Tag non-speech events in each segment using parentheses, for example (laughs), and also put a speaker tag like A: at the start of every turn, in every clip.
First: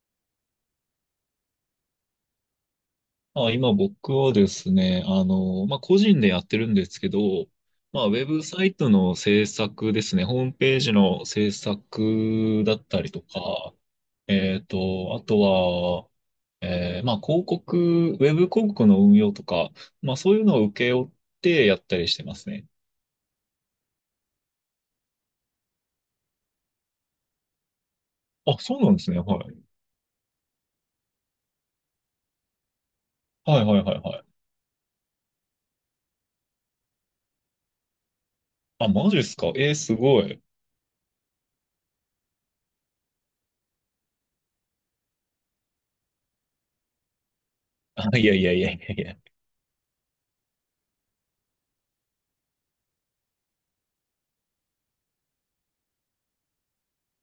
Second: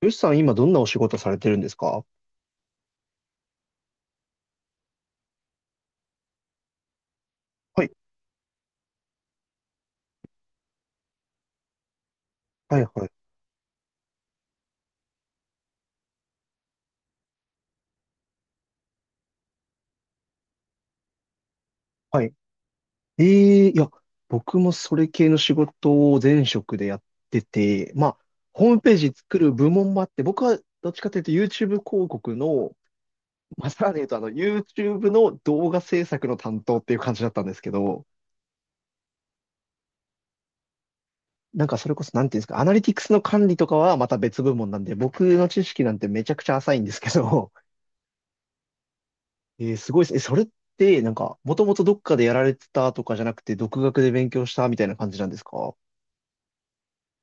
A: よしさん、今どんなお仕事されてるんですか？
B: あ、今僕はですね、まあ、個人でやってるんですけど、
A: はい、
B: まあ、ウェブサイトの制作ですね、ホームページの制作だ
A: はい、
B: った
A: はい、
B: りとか、あとは、まあ、広告、ウェブ広告の運用とか、まあ、そういうのを請け負ってやったりし
A: は
B: てま
A: い。
B: すね。
A: ええ、いや、僕もそれ系の仕事を前職でやってて、まあ、
B: あ、
A: ホー
B: そう
A: ム
B: な
A: ペー
B: んで
A: ジ
B: すね。は
A: 作る
B: い。
A: 部門もあって、僕はどっちかというと YouTube 広告の、
B: はい
A: まあ、
B: は
A: さ
B: い
A: ら
B: は
A: に
B: い
A: 言うと
B: はい。
A: YouTube の動画制作の担当っていう感じだったんですけど、
B: あ、マジっすか。えーすごい。
A: それこそ、なんていうんですか、アナリティクスの管理とかはまた別部門なんで、僕の知識なんてめちゃくちゃ浅いんですけど、
B: あ、いやいやいやいやいや。
A: えーすごいですね。え、それって、なんか、もともとどっかでやられてたとかじゃなくて、独学で勉強したみたいな感じなんですか？は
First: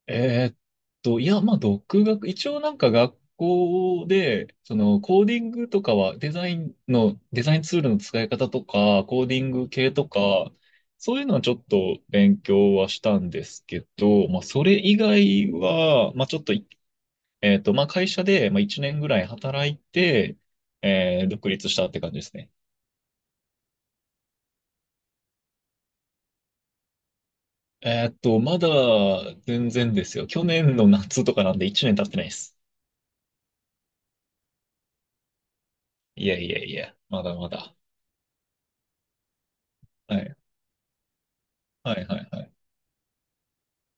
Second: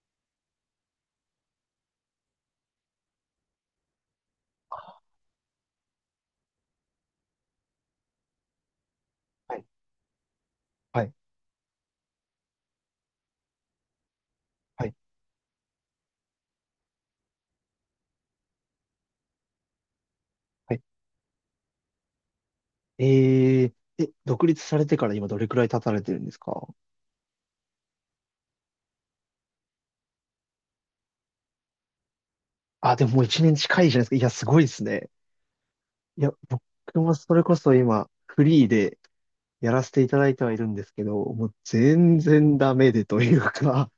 B: えーっいや、まあ、独学、一応なんか学校で、コーディングとかは、デザインツールの使い方とか、コーディン
A: い
B: グ系とか、
A: はい
B: そういうのはちょっと勉強はしたんですけど、まあ、それ
A: はい
B: 以外は、まあ、ちょっとい、まあ、会社で、まあ、1年ぐらい働いて、
A: はい。
B: 独立したって感じですね。
A: えー、え、独立されてから今どれくらい経たれてるんですか？
B: まだ、全然ですよ。去年の夏とかなんで1年経ってないです。
A: あ、でももう一年近いじゃないですか。いや、すごいですね。い
B: い
A: や、
B: やいや
A: 僕
B: いや、
A: も
B: ま
A: そ
B: だ
A: れ
B: ま
A: こそ
B: だ。
A: 今、フリーでやらせていた
B: は
A: だい
B: い
A: てはいるんですけど、もう
B: はいは
A: 全
B: いはい。
A: 然ダメでというか、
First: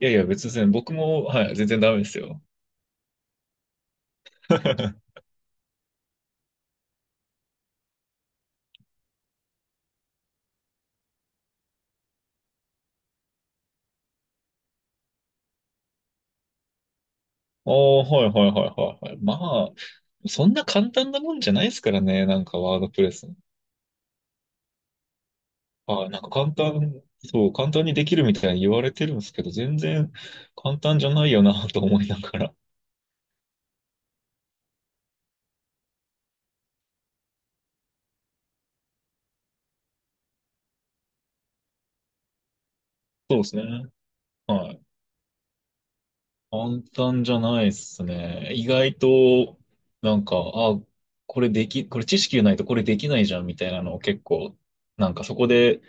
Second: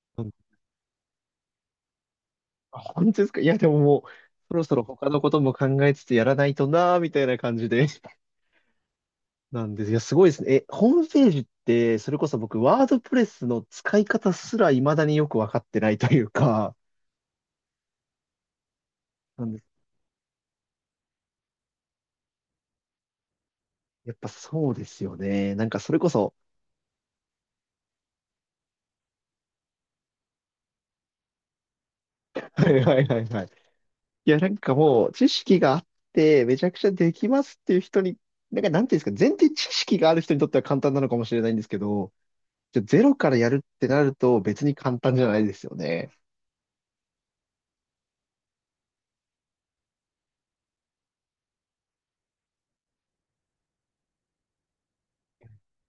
B: いやい
A: (laughs) う
B: や、
A: ん。
B: 別に全然僕も、はい、全然ダメですよ。
A: あ、本当ですか？いや、でももう、そろそろ他
B: (laughs)
A: のことも考えつつやらないとなーみたいな感じで。なんです。いや、すごいですね。え、ホームページって、それこそ僕、ワードプレスの使い方すら未だによくわかってないというか、
B: おー、はいはいはいはいはい。ま
A: なんで
B: あ、
A: す。
B: そんな簡単なもんじゃないですからね、なんかワードプレス。
A: やっぱそうですよね。それ
B: は
A: こ
B: い、なんか
A: そ、
B: 簡単、そう、簡単にできるみたいに言われてるんですけど、全然簡単じゃないよなと思いなが
A: (laughs)
B: ら。
A: はいはいはいはい。いや、なんかもう、知識があって、めちゃくちゃできますっていう人に、なんか、なんていうんですか、前提知識がある人にとっては簡単なのかもしれないんですけど、じゃあゼロか
B: そ
A: ら
B: うで
A: や
B: すね。
A: るってなると別
B: は
A: に
B: い。
A: 簡単じゃないですよね。
B: 簡単じゃないですね。意外と、なんか、あ、これ知識がないとこれできないじゃんみたいなのを結構、なんかそこで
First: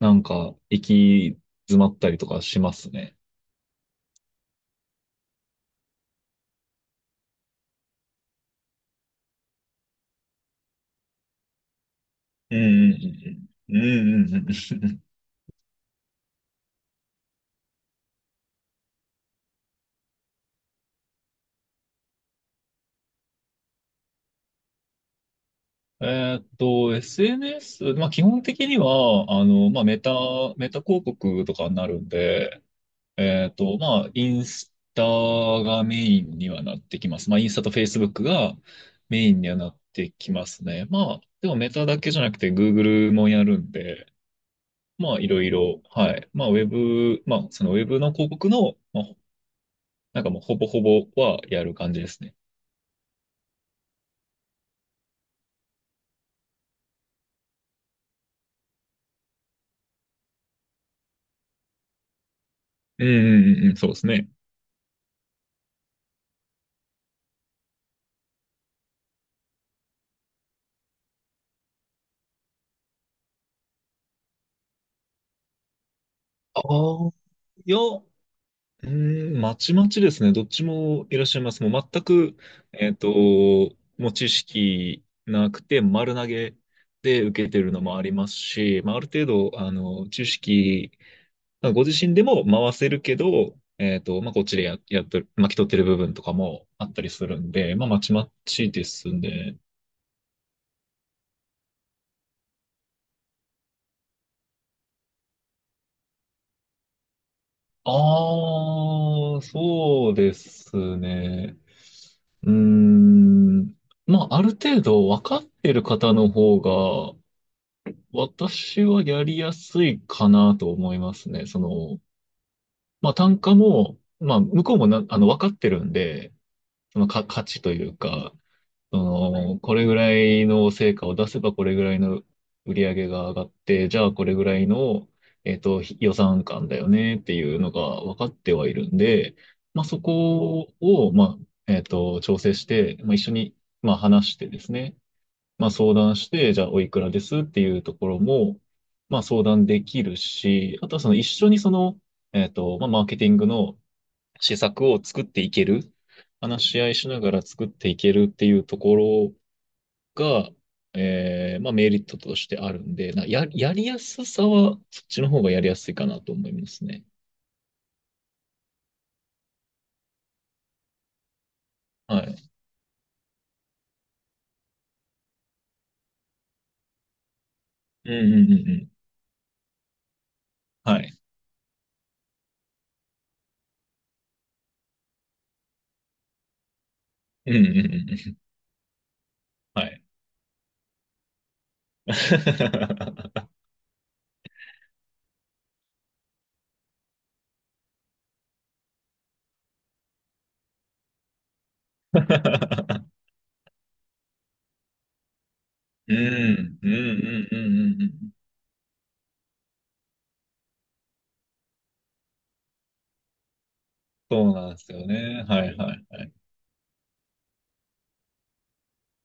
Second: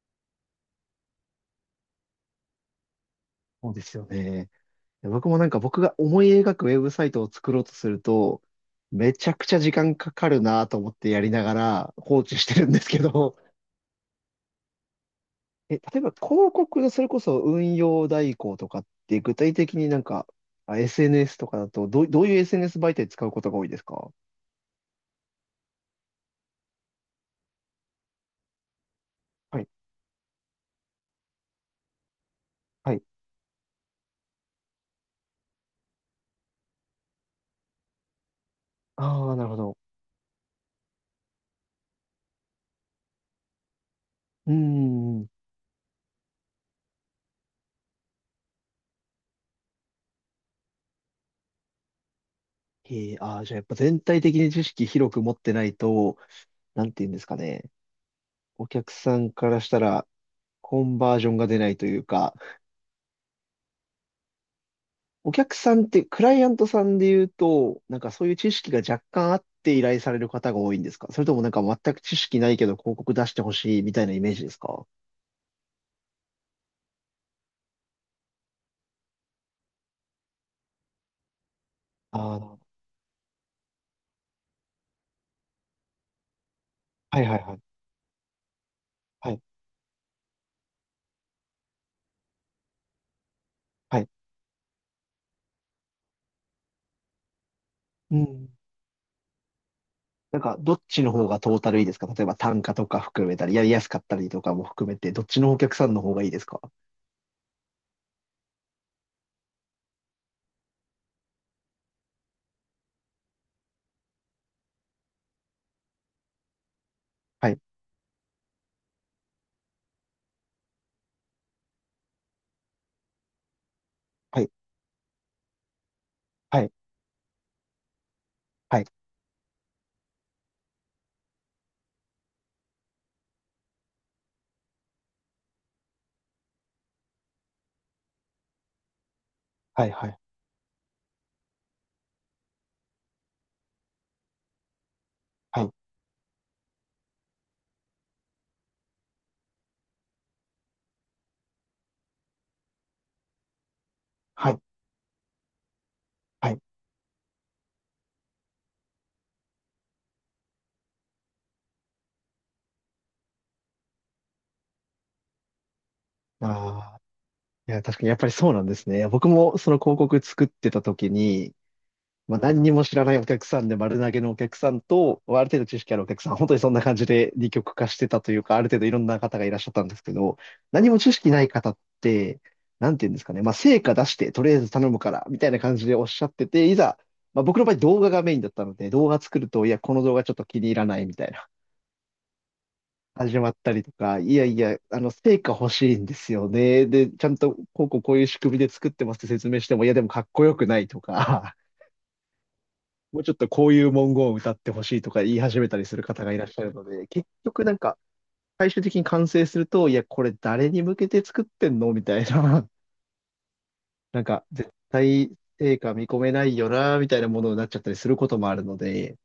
B: 行き詰まったりとかしますね。
A: そうですよね。僕もなんか僕が思い描くウェブサイトを作ろうとすると、めちゃくちゃ時間かかるなと思ってやりながら放置して
B: う
A: るんです
B: ん
A: け
B: う
A: ど、
B: んうんうん。うんうんうん。
A: (laughs) え、例えば広告のそれこそ運用代行とかって具体的になんか、あ、 SNS とかだとどういう SNS 媒体使うことが多いですか？
B: SNS、まあ基本的には、
A: はい。
B: まあメタ広告とかになるんで、
A: はい。
B: まあインスタがメインにはなってきます。まあインスタとフェイスブックがメ
A: あ
B: イ
A: あ、
B: ン
A: なる
B: には
A: ほ
B: な
A: ど。
B: ってきますね。まあ、でもメタだけじゃなくて Google もやるんで、
A: うー
B: まあ
A: ん。
B: いろいろ、はい。まあウェブ、まあそのウェブの広告の、まあ、なんかもうほぼほぼはやる感じですね。
A: ええ、ああ、じゃあやっぱ全体的に知識広く持ってないと、なんて言うんですかね。お客さんからしたらコンバージョンが出ないというか、
B: うんうんうんうん、そうですね。
A: お客さんって、クライアントさんで言うと、なんかそういう知識が若干あって依頼される方が多いんですか？それともなんか全く知識ないけど広告出してほしいみたいなイメージですか？
B: ああ、いや、うーん、まちまちですね。どっちもいらっしゃいます。もう全
A: あ
B: く、
A: あー、
B: えっと、もう知識なくて丸投げ
A: は
B: で
A: いはい
B: 受け
A: は
B: て
A: い。
B: るのもありますし、まあ、ある程
A: はい。
B: 度、知識、まあご自身でも回せるけど、
A: はい。
B: まあ、こっちでやっとる、巻き取ってる部分とかもあったりするんで、まあ、まち
A: う
B: ま
A: ん。
B: ちですね。
A: なんか、どっちの方がトータルいいですか？例えば単価とか含めたり、やりやすかったりとかも含めて、どっちのお客さんの方がいいですか？
B: ああ、そうですね。うーん。まあ、ある程度分かってる方の方が、
A: はい。
B: 私はやりやすいかなと思いますね。その、まあ、単価も、ま
A: は
B: あ、
A: い。
B: 向こうも分かってるんで、
A: はい。
B: そのか、価値というか、
A: はい。
B: その、これぐらいの成果を出せばこれぐらいの売り上げが上がって、じゃあこれぐらいの、予算感だよねっていうのが分かってはいるんで、まあ
A: はい。
B: そ
A: はい。
B: こを、まあ、調整して、まあ一緒に、まあ話してですね、
A: は
B: ま
A: い。
B: あ相談して、じゃあおいくらですっていうところも、まあ相談できるし、あとはその一緒にその、まあマーケティングの
A: は
B: 施
A: い。
B: 策を作っていける、
A: はい。
B: 話し合いしながら作っていけるっていうところが、まあメリットとしてあるんで、やりやすさは、そっちの方がやりやすいかなと思います
A: ああ。
B: ね。
A: いや、確かにやっぱりそうなんですね。僕もその広告作ってた時に、
B: は
A: まあ、
B: い。
A: 何にも知らないお客さんで丸投げのお客さんと、ある程度知識あるお客さん、本当にそんな感じで二極化して
B: う
A: たと
B: んう
A: いう
B: んう
A: か、ある
B: んう
A: 程度
B: ん。
A: いろんな方がいらっしゃったんですけど、何も
B: は
A: 知
B: い。
A: 識ない方って、なんて言うんですかね、まあ、成果出して、とりあえず頼むから、みたいな感じでおっしゃってて、いざ、まあ、
B: うん
A: 僕
B: う
A: の
B: ん
A: 場合
B: う
A: 動画
B: んう
A: がメ
B: ん。
A: インだったので、動画作ると、いや、
B: は
A: この
B: い。
A: 動画ちょっと気に入らないみたいな、始ま
B: (laughs)
A: ったりとか、いやいや、成果欲しいんですよね。で、ちゃんと、こうこうこういう仕組みで作ってますって説明しても、いや、でもかっこよくないとか、もうちょっとこういう文言を歌ってほしいとか言い始めたりする
B: う
A: 方がいらっしゃる
B: ん、
A: の
B: うんう
A: で、結
B: んうん
A: 局なんか
B: うんうん。
A: 最終的に完成すると、いや、これ誰に向けて作ってんのみたいな、(laughs) なんか
B: そうな
A: 絶
B: んですよ
A: 対
B: ね。はい
A: 成果
B: は
A: 見
B: い
A: 込
B: は
A: め
B: い。
A: ないよな、みたいなものになっちゃったりすることもあるので、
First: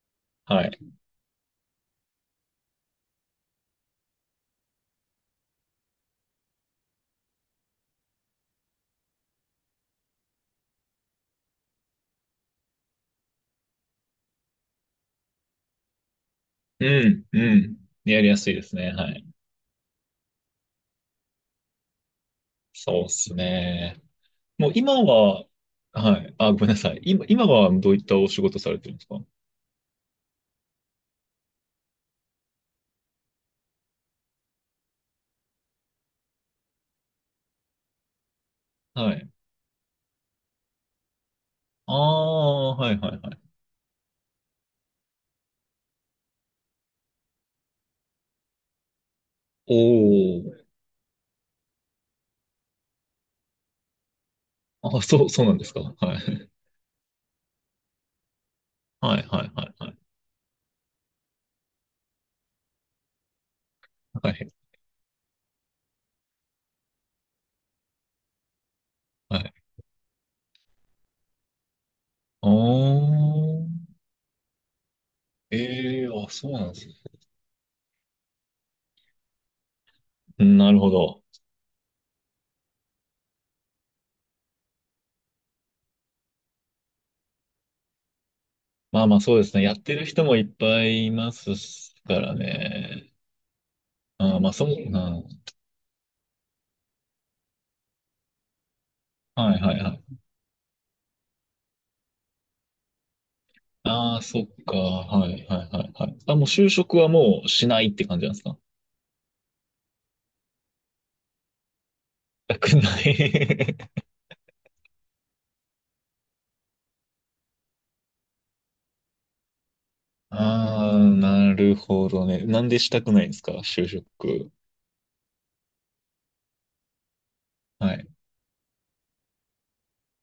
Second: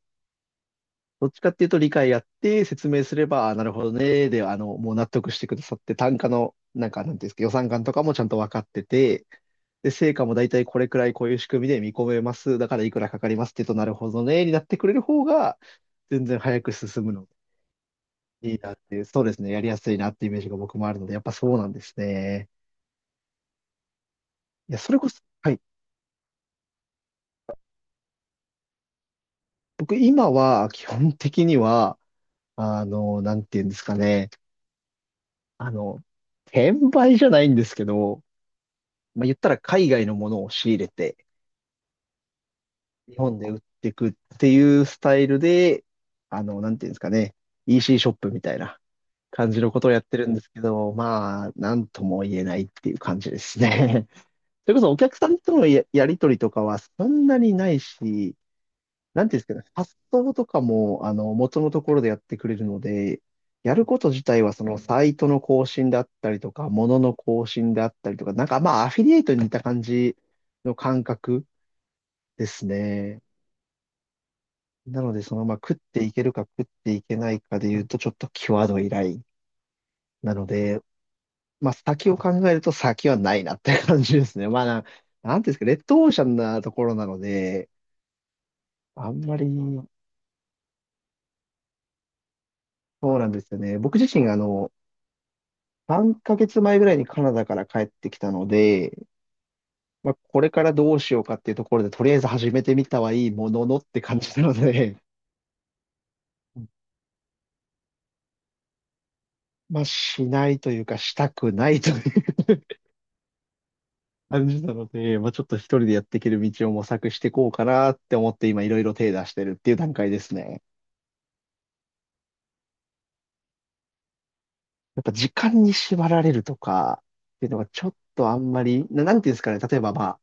B: はい。
A: どっちかっていうと理解やって説明すれば、あ、なるほどね、で、もう納得してくださって、単価の、なんか、なんていうんですか、予算感とかもちゃんと分かってて、で、成果も大体これくらいこういう仕組みで見込めます。だからいくらかかりますって言うと、なるほどね、になってくれる方が、全然早く
B: う
A: 進む
B: ん、
A: の
B: うん。やりやす
A: でい
B: い
A: い
B: で
A: なっ
B: すね。
A: ていう、
B: は
A: そう
B: い。
A: ですね、やりやすいなっていうイメージが僕もあるので、やっぱそうなんですね。
B: そうですね。もう
A: いや、そ
B: 今
A: れこそ、
B: は、
A: はい。
B: はい。あ、ごめんなさい。今はどういったお仕事されてるんですか？
A: 僕、今は、基本的には、なんていうんですかね、あの、転売じゃないんですけど、
B: は
A: まあ、
B: い。
A: 言ったら海外のものを仕入れて、
B: ああ、はいは
A: 日
B: いは
A: 本で
B: い、
A: 売っていくっていうスタイルで、なんていうんですかね、EC シーショップみたいな感じの
B: お
A: ことをやってるんですけ
B: お。
A: ど、まあ、なんとも言えないっていう感じですね。(laughs) それこそ
B: あ、
A: お客さん
B: そうな
A: と
B: んで
A: の
B: すか。
A: や
B: は
A: りとりと
B: い。
A: かはそんなにないし、
B: は
A: な
B: い、
A: んていうん
B: は
A: です
B: い、
A: かね、
B: はい、は
A: 発
B: い。
A: 送とかも、元のところでやってくれるので、やること自
B: は
A: 体
B: い、
A: はそのサイトの更新だったりとか、ものの更新であったりとか、なんかまあアフィリエイト
B: は
A: に似
B: い。
A: た感じの感覚で
B: ああ。
A: すね。なので、その、まあ、食って
B: ええ、
A: いけ
B: あ、
A: るか
B: そう
A: 食っ
B: なんです
A: て
B: ね。
A: いけないかで言うと、ちょっと際どいライン。なの
B: なる
A: で、
B: ほど。
A: まあ、先を考えると先はないなって感じですね。なんていうんですか、レッドオーシャンなところなので、
B: まあ
A: あ
B: まあ、
A: んま
B: そうで
A: り、
B: すね。やってる人もいっぱいいますからね。
A: そうなんですよね。僕自身、
B: ああ、まあ、そう、うん、は
A: 3ヶ月前ぐらいにカナダから帰ってきたので、
B: い、はい、は
A: まあ、
B: い。
A: これからどうしようかっていうところで、とりあえず始めてみたはいいもののって
B: あ
A: 感
B: あ、
A: じ
B: そっ
A: なの
B: か。
A: で、
B: はい、はい、はい、はい。あ、もう就職はもうしないって感じなんですか？し
A: まあ、しないというか、したくないという
B: たくない。
A: 感じなので、まあ、ちょっと一人でやっていける道を模索していこうかなって思って今いろいろ手出してるっていう段階で
B: (laughs)
A: すね。
B: ああ、なるほどね。なんでしたくないんですか？就職。
A: やっぱ時間に縛られるとかっていうのがちょ
B: は
A: っ
B: い、
A: とあんまり、なんていうんですかね、例えばまあ、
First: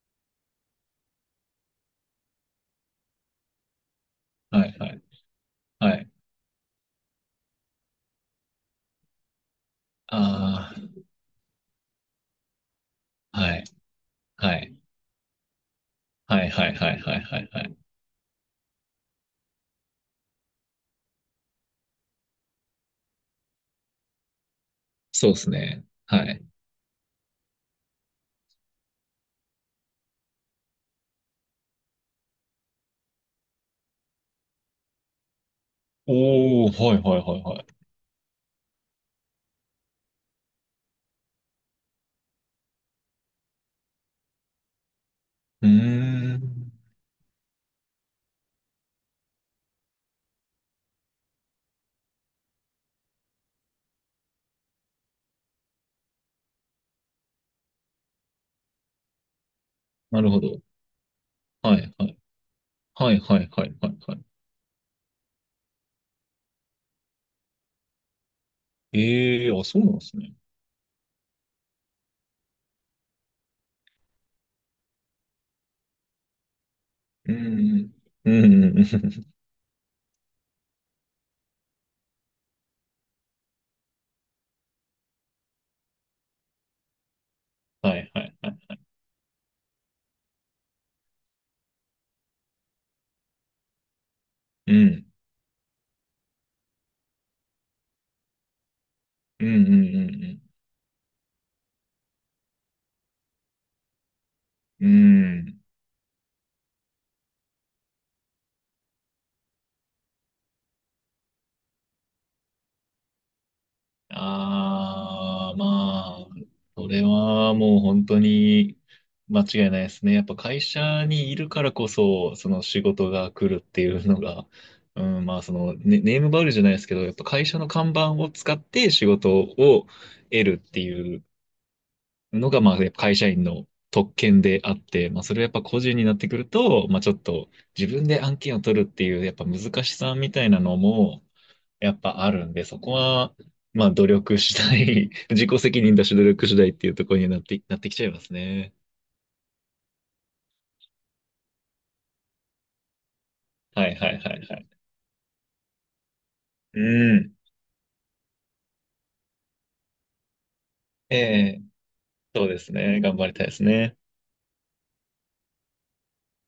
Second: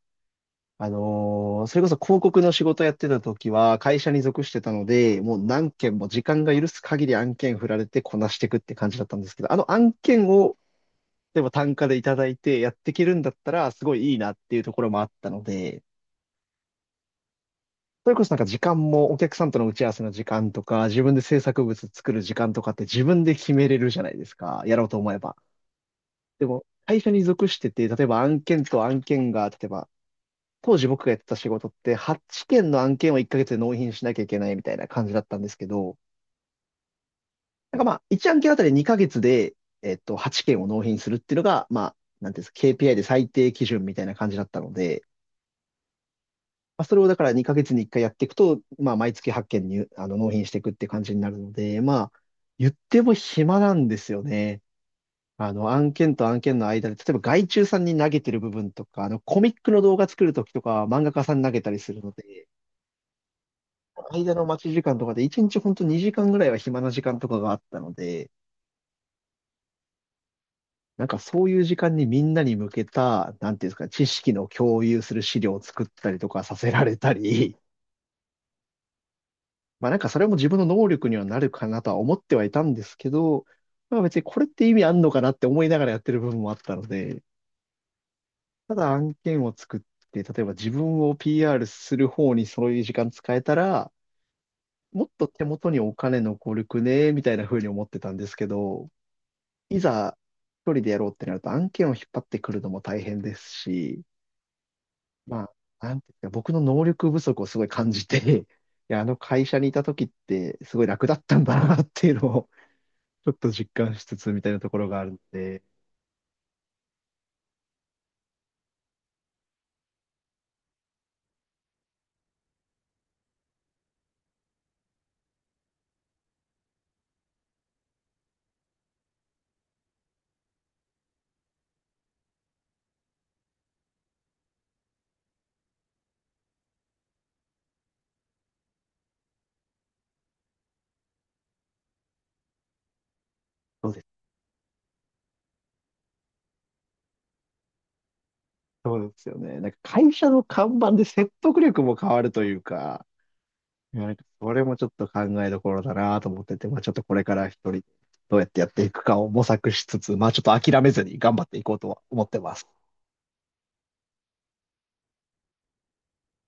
A: それこそ広告の仕事やってた時は会社に属して
B: は
A: た
B: い、
A: の
B: はい、
A: で、もう何
B: は
A: 件も
B: い。
A: 時間が許す限り案件振られてこなしていくって感じだったんですけど、あの案件を
B: ああ。
A: 例えば単価でいただいてやっていけるんだった
B: はい。
A: らすごいいいなっ
B: は
A: ていうと
B: い。
A: ころもあったので、
B: はいはいはいはいはいはい。
A: それこそなんか時間もお客さんとの打ち合わせの時間とか、自分で制作物作る時間とかって自分で決めれるじゃないですか。やろうと思え
B: そう
A: ば。
B: ですね。はい。
A: でも、会社に属してて、例えば案件と案件が、例えば、当時僕がやってた仕事って8件の案件を1ヶ月で納品しなきゃいけないみたいな感じだったんですけど、
B: おー、はいはいはいはい。
A: なんかまあ、1案件あたり2ヶ月で、8件を納品するっていうのが、まあ、なんていうんですか、KPI で最低基準みたいな感じだったので、
B: うーん。
A: まあ、それをだから2ヶ月に1回やっていくと、まあ、毎月8件に、納品していくって感じになるので、まあ、言っても暇なんですよね。案件と案件の間で、例えば外注さんに投げてる部分とか、コミックの動画
B: な
A: 作
B: る
A: る
B: ほ
A: ときと
B: ど。
A: か、漫画家さんに投げた
B: は
A: り
B: い
A: する
B: は
A: の
B: い。
A: で、
B: はいはいはいはいはい。
A: 間の待ち時間とかで1日ほんと2時間ぐらいは暇な時間とかがあったので、
B: ええー、あ、そうなんですね。
A: なんかそういう時間にみんなに向けた、なんていうんですか、知識の共有する資料を作ったりとかさせられた
B: う
A: り、
B: ん。うん。うんうんうん。
A: まあなんかそれも自分の能力にはなるかなとは思ってはいたんですけど、まあ別にこれって意味あんのかなって思いながらやってる部分もあったので、
B: はいはいはい。
A: ただ案件を作って、例えば自分を PR する方にそういう時間使えたら、
B: う
A: も
B: ん。
A: っと手元にお金残るくね、みたいな風に思ってたんですけど、
B: うんうん
A: い
B: う
A: ざ
B: ん
A: 一人でやろうってなると案件を引っ張ってくるのも大変ですし、
B: うん。う
A: ま
B: ん。
A: あ、なんていうか、僕の能力不足をすごい感じて、いや、あの会社にいた時ってすごい楽だったんだなっていうのをちょっと実感しつつみたいなところがあるの
B: ああ、
A: で、
B: まあ、それはもう本当に間違いないですね。やっぱ会社にいるからこそ、その仕事が来るっていうのが、うん、まあそのネームバリューじゃないですけど、やっぱ会社の看板を使って仕事を得るっていうのが、まあやっぱ会社員の特権であって、まあそれはやっぱ個人になってくると、まあちょっと自分で案件を取るっていう、やっぱ難しさみたいなのも、やっぱあるんで、そこは、ま
A: そ
B: あ
A: うで
B: 努
A: す。
B: 力次第、(laughs) 自己責任だし努力次第っていうところになって、きちゃいますね。
A: そうですよね。なんか会社の看板で説得力も変わるというか、
B: はい
A: いや、
B: は
A: なん
B: いは
A: か
B: い
A: そ
B: は
A: れ
B: い。
A: もちょっと考えどころだなと思ってて、ま
B: う
A: あちょっとこれ
B: ん。
A: から一人どうやってやっていくかを模索しつつ、まあちょっと諦めずに
B: え
A: 頑張ってい
B: え、
A: こうとは思って
B: そう
A: ま
B: で
A: す。
B: すね。頑張りたいですね。